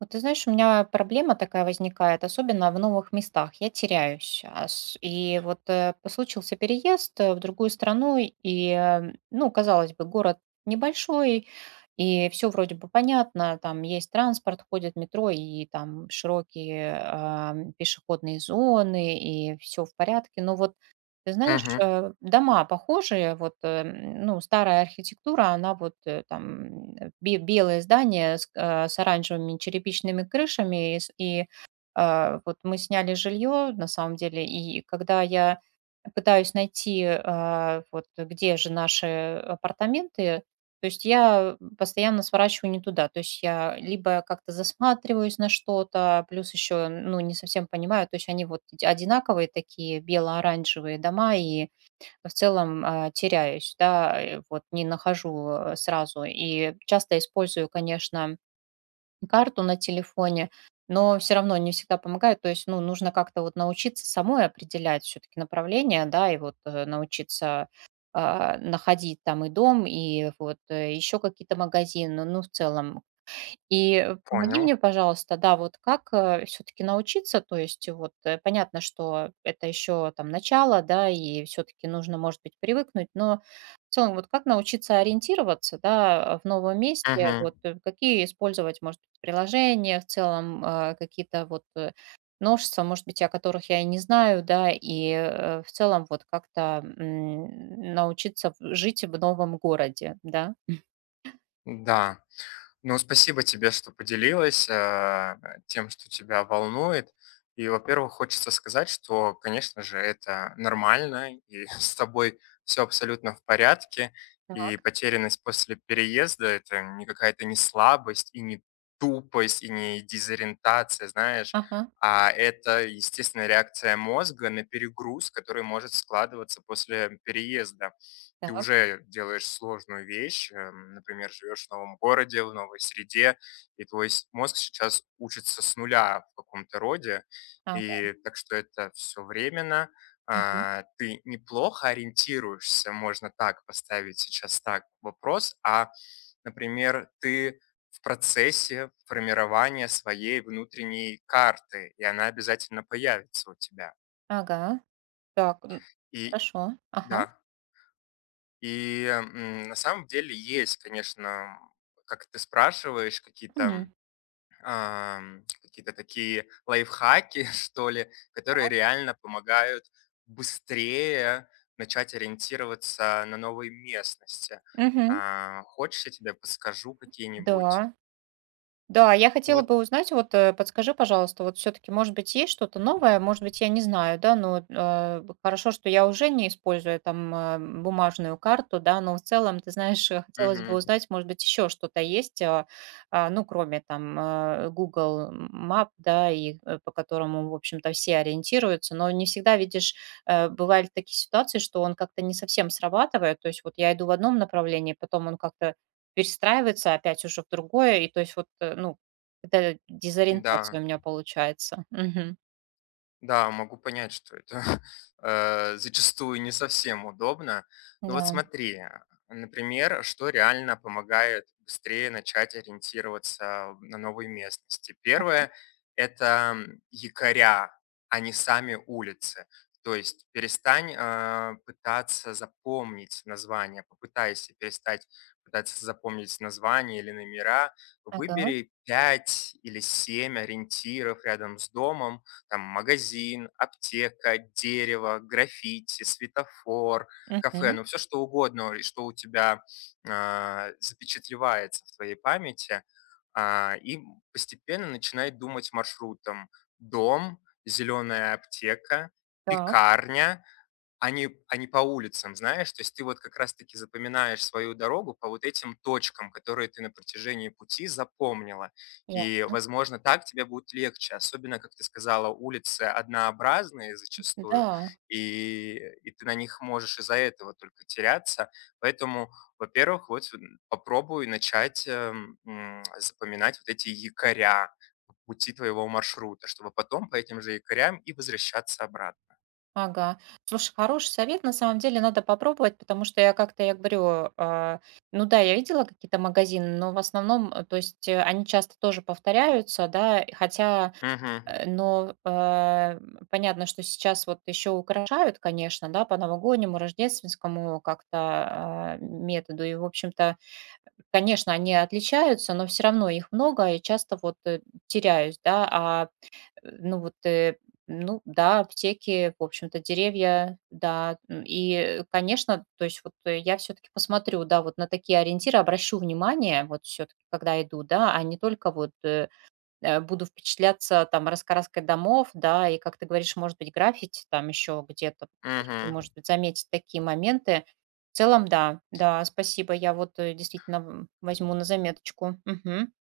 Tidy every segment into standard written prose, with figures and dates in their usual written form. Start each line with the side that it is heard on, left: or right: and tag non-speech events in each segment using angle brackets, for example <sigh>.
right: Вот ты знаешь, у меня проблема такая возникает, особенно в новых местах. Я теряюсь. И вот случился переезд в другую страну, и, ну, казалось бы, город небольшой, и все вроде бы понятно, там есть транспорт, ходит метро, и там широкие пешеходные зоны, и все в порядке. Но вот ты знаешь,
left: Мгм.
right: дома похожие, вот, ну, старая архитектура, она белое здание с оранжевыми черепичными крышами, вот мы сняли жилье, на самом деле, и когда я пытаюсь найти, вот где же наши апартаменты, то есть я постоянно сворачиваю не туда. То есть я либо как-то засматриваюсь на что-то, плюс еще, ну, не совсем понимаю. То есть они вот одинаковые такие бело-оранжевые дома, и в целом теряюсь, да, вот не нахожу сразу. И часто использую, конечно, карту на телефоне, но все равно не всегда помогает. То есть, ну, нужно как-то вот научиться самой определять все таки направление, да, и вот, научиться, находить там и дом, и вот, еще какие-то магазины. Ну, в целом, помоги
left: Понял.
right: мне, пожалуйста, да, вот как, все таки научиться, то есть вот, понятно, что это еще там начало, да, и все таки нужно, может быть, привыкнуть, но в целом вот как научиться ориентироваться, да, в новом месте,
left: Мгм.
right: вот, какие использовать, может быть, приложения в целом, какие-то вот, новшества, может быть, о которых я и не знаю, да, и, в целом вот как-то, м, научиться в жить в новом городе, да.
left: Да. Ну, спасибо тебе, что поделилась, тем, что тебя волнует. И, во-первых, хочется сказать, что, конечно же, это нормально, и <laughs> с тобой все абсолютно в порядке. И
right: Так.
left: потерянность после переезда- это не какая-то не слабость, и не тупость, и не дезориентация, знаешь,
right: Ага.
left: а это естественная реакция мозга на перегруз, который может складываться после переезда. Ты
right: Так.
left: уже делаешь сложную вещь, например, живешь в новом городе, в новой среде, и мозг сейчас учится с нуля в каком-то роде,
right: Ага.
left: и так что это все временно. Ты неплохо ориентируешься, можно так поставить сейчас так вопрос, например, ты в процессе формирования своей внутренней карты, и она обязательно появится у тебя.
right: Ага. Так, м,
left: И
right: хорошо. Ага.
left: да. И, на самом деле есть, конечно, как ты спрашиваешь, какие-то,
right: Мгм.
left: какие-то такие лайфхаки, <laughs> что ли, которые реально помогают быстрее начать ориентироваться на новой местности.
right: Мгм.
left: Хочешь, я тебе подскажу какие-нибудь?
right: Да, да, я хотела
left: Вот,
right: бы узнать, вот подскажи, пожалуйста, вот все-таки, может быть, есть что-то новое, может быть, я не знаю, да, но хорошо, что я уже не использую там бумажную карту, да, но в целом, ты знаешь, хотелось бы
left: мгм,
right: узнать, может быть, еще что-то есть, ну, кроме там Google Map, да, и по которому, в общем-то, все ориентируются, но не всегда, видишь, бывали такие ситуации, что он как-то не совсем срабатывает, то есть вот я иду в одном направлении, потом он как-то перестраивается опять уже в другое, и то есть вот, ну, это
left: да.
right: дезориентация у меня получается. Мгм.
left: Да, могу понять, что это <laughs> зачастую не совсем удобно. Но вот
right: Да.
left: смотри, например, что реально помогает быстрее начать ориентироваться на новой местности. Первое– это якоря, а не сами улицы. То есть перестань пытаться запомнить название, попытайся перестать пытаться запомнить название или номера,
right: Ага.
left: выбери 5 или 7 ориентиров рядом с домом, там магазин, аптека, дерево, граффити, светофор, кафе,
right: Мгм.
left: ну все что угодно, и что у тебя запечатлевается в твоей памяти, и постепенно начинай думать маршрутом. Дом, зеленая аптека,
right: Так,
left: пекарня, а не по улицам, знаешь? То есть ты вот как раз таки запоминаешь свою дорогу по вот этим точкам, которые ты на протяжении пути запомнила. И,
right: ясно.
left: возможно, так тебе будет легче. Особенно, как ты сказала, улицы однообразные зачастую,
right: Да.
left: и и ты на них можешь из-за этого только теряться. Поэтому, во-первых, вот н попробуй начать, запоминать вот эти якоря пути твоего маршрута, чтобы потом по этим же якорям и возвращаться обратно.
right: Ага. Слушай, хороший совет, на самом деле надо попробовать, потому что я как-то, я говорю, ну да, я видела какие-то магазины, но в основном, то есть, они часто тоже повторяются, да, и хотя
left: Мгм.
right: Э, но, э, понятно, что сейчас вот еще украшают, конечно, да, по новогоднему, рождественскому как-то, методу. И, в общем-то, конечно, они отличаются, но все равно их много, и часто вот, теряюсь, да. Ну вот, ну да, аптеки, в общем-то, деревья, да. М, и, конечно, то есть вот я все таки посмотрю, да, вот на такие ориентиры, обращу внимание вот все таки когда иду, да, а не только вот, буду впечатляться там раскраской домов, да, и, как ты говоришь, может быть, граффити там еще где-то, то есть,
left: Мгм.
right: может быть, заметить такие моменты. В целом, да, да, спасибо, я вот действительно м, возьму на заметочку. Мгм.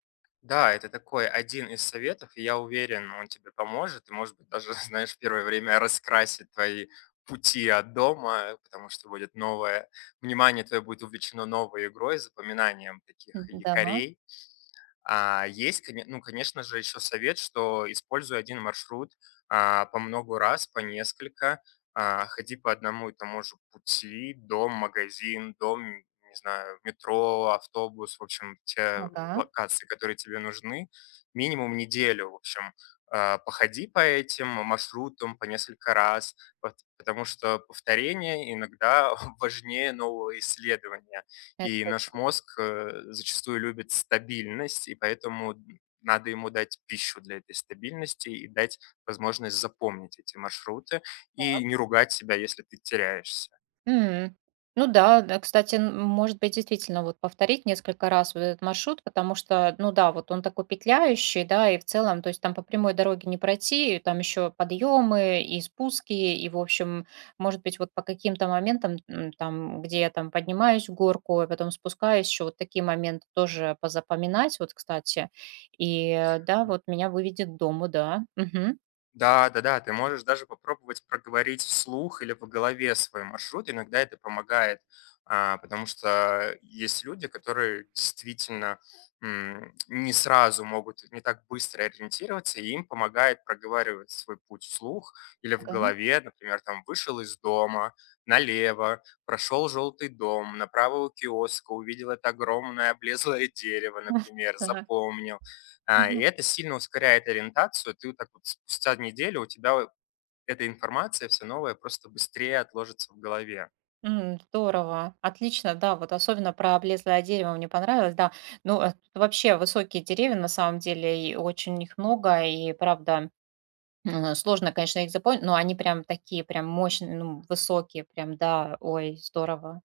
left: Да, это такой один из советов, и я уверен, он тебе поможет, и, может быть, даже, <laughs> знаешь, в первое время раскрасит твои пути от дома, потому что будет новое, внимание твое будет увлечено новой игрой, запоминанием таких
right: Да,
left: якорей. Есть, конечно же, еще совет, что используй один маршрут, по много раз, по несколько. Ходи по одному и тому же пути: дом, магазин, дом, не знаю, метро, автобус. В общем, те
right: ага,
left: локации, которые тебе нужны. Минимум неделю, в общем, походи по этим маршрутам по несколько раз, потому что повторение иногда <laughs> важнее нового исследования.
right: это
left: И наш
right: точно.
left: мозг зачастую любит стабильность, и поэтому надо ему дать пищу для этой стабильности и дать возможность запомнить эти маршруты и не ругать себя, если ты теряешься.
right: М. Ну да, да, кстати, н может быть, действительно, вот повторить несколько раз вот этот маршрут, потому что, ну да, вот он такой петляющий, да, и в целом, то есть там по прямой дороге не пройти, и там еще подъемы и спуски, и, в общем, может быть, вот по каким-то моментам, м, там, где я там поднимаюсь в горку, а потом спускаюсь, еще вот такие моменты тоже позапоминать, вот, кстати. И, да, вот меня выведет к дому, да. Мгм.
left: Да-да-да, ты можешь даже попробовать проговорить вслух или в голове свой маршрут. Иногда это помогает, потому что есть люди, которые действительно не сразу могут, не так быстро ориентироваться, и им помогает проговаривать свой путь вслух или в
right: Ага.
left: голове. Например, там вышел из дома, налево, прошел желтый дом, направо у киоска, увидел это огромное облезлое дерево, например,
right: <laughs>
left: запомнил. И
right: Ага.
left: это сильно ускоряет ориентацию. Ты вот так вот спустя неделю у тебя вот эта информация все новая просто быстрее отложится в голове.
right: М, здорово, отлично, да, вот особенно про облезлое дерево мне понравилось, да. Ну, вообще высокие деревья на самом деле, и очень их много, и правда, м, сложно, конечно, их запомнить, но они прям такие, прям мощные, ну, высокие, прям, да, ой, здорово.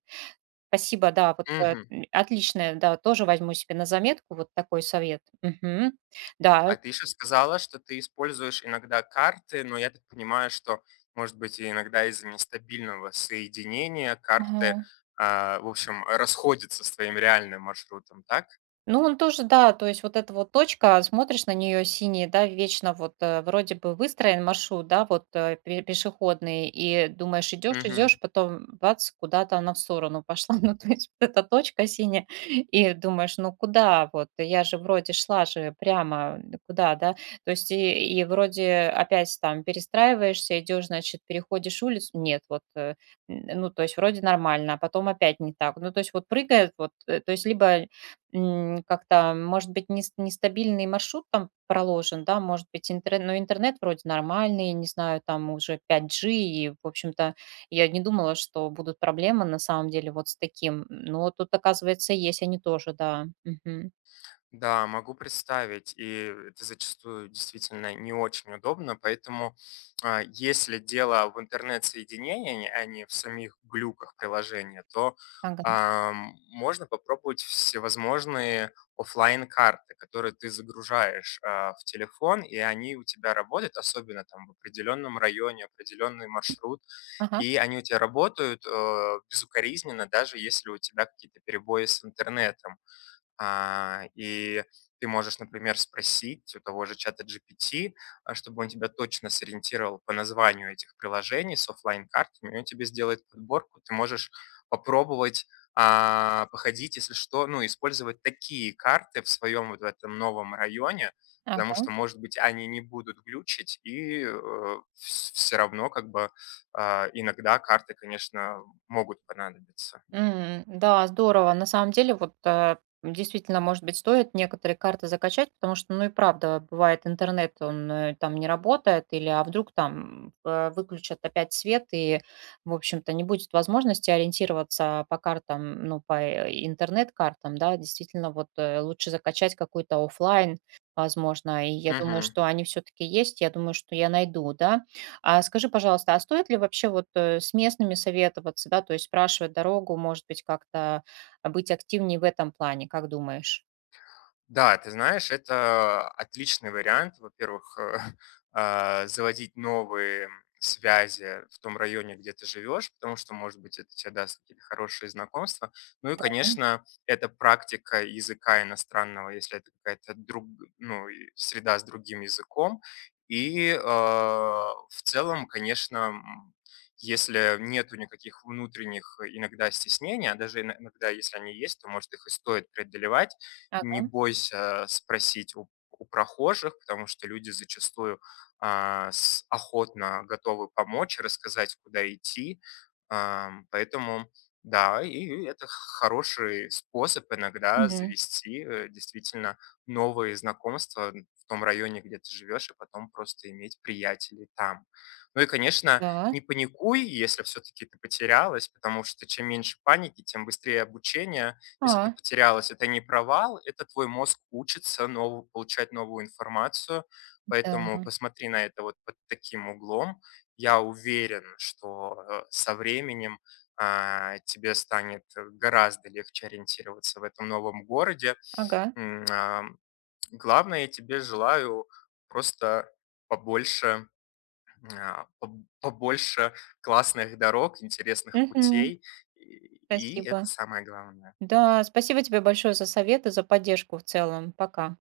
right: Спасибо, да, вот
left: Мгм.
right: м, отличное, да, тоже возьму себе на заметку вот такой совет. Мгм. Да.
left: А ты еще сказала, что ты используешь иногда карты, но я так понимаю, что, может быть, и иногда из-за нестабильного соединения карты,
right: Ага.
left: в общем, расходятся с твоим реальным маршрутом, так?
right: Ну, он тоже, да, то есть вот эта вот точка, смотришь на нее синий, да, вечно вот вроде бы выстроен маршрут, да, вот пешеходный, и думаешь, идешь,
left: Мгм.
right: идешь, потом бац, куда-то она в сторону пошла, <laughs> ну, то есть вот эта точка синяя, и думаешь, ну, куда вот, я же вроде шла же прямо, куда, да, то есть и вроде опять там перестраиваешься, идешь, значит, переходишь улицу, нет, вот, ну, то есть вроде нормально, а потом опять не так, ну, то есть вот прыгает, вот, то есть либо м, как-то, может быть, нестабильный маршрут там проложен, да, может быть, интернет, но интернет вроде нормальный, не знаю, там уже 5G, и, в общем-то, я не думала, что будут проблемы на самом деле вот с таким. Но тут, оказывается, есть они тоже, да. Мгм.
left: Да, могу представить, и это зачастую действительно не очень удобно, поэтому если дело в интернет-соединении, а не в самих глюках приложения, то
right: Ага.
left: можно попробовать всевозможные оффлайн карты, которые ты загружаешь в телефон, и они у тебя работают, особенно там в определенном районе, определенный маршрут,
right: Ага.
left: и они у тебя работают безукоризненно, даже если у тебя какие-то перебои с интернетом. И ты можешь, например, спросить у того же чата GPT, чтобы он тебя точно сориентировал по названию этих приложений с оффлайн-картами, и он тебе сделает подборку. Ты можешь попробовать походить, если что, ну, использовать такие карты в своем вот в этом новом районе, потому
right: Ага.
left: что, может быть, они не будут глючить, и все равно как бы иногда карты, конечно, могут понадобиться.
right: М, да, здорово. На самом деле, вот, действительно, может быть, стоит некоторые карты закачать, потому что, ну и правда, бывает интернет, он, там не работает, или а вдруг там, выключат опять свет, и, в общем-то, не будет возможности ориентироваться по картам, ну, по, интернет-картам, да. Действительно, вот, лучше закачать какой-то оффлайн, возможно. И я думаю,
left: Мгм.
right: что они все-таки есть, я думаю, что я найду, да. А скажи, пожалуйста, а стоит ли вообще вот с местными советоваться, да, то есть спрашивать дорогу, может быть, как-то быть активнее в этом плане, как думаешь?
left: Да, ты знаешь, это отличный вариант. Во-первых, <laughs> заводить новые связи в том районе, где ты живешь, потому что, может быть, это тебе даст какие-то хорошие знакомства. Ну и, конечно, это практика языка иностранного, если это какая-то друг, ну, и среда с другим языком. В целом, конечно, если нету никаких внутренних иногда стеснений, а даже иногда, если они есть, то, может, их и стоит преодолевать, не
right: Ага.
left: бойся спросить у прохожих, потому что люди зачастую, а, с охотно готовы помочь, рассказать, куда идти. Поэтому да, и это хороший способ иногда
right: Мгм.
left: завести, действительно новые знакомства в том районе, где ты живешь, и потом просто иметь приятелей там. Ну и, конечно,
right: Да.
left: не паникуй, если все-таки ты потерялась, потому что чем меньше паники, тем быстрее обучение. Если ты
right: А,
left: потерялась, это не провал, это твой мозг учится нову получать новую информацию, поэтому
right: да.
left: посмотри на это вот под таким углом. Я уверен, что, со временем, тебе станет гораздо легче ориентироваться в этом новом городе.
right: Ага.
left: М, а, Главное, я тебе желаю просто побольше, а, поб побольше классных дорог, интересных
right: Мгм.
left: путей, и это
right: Спасибо.
left: самое главное.
right: Да, спасибо тебе большое за советы, за поддержку в целом. Пока.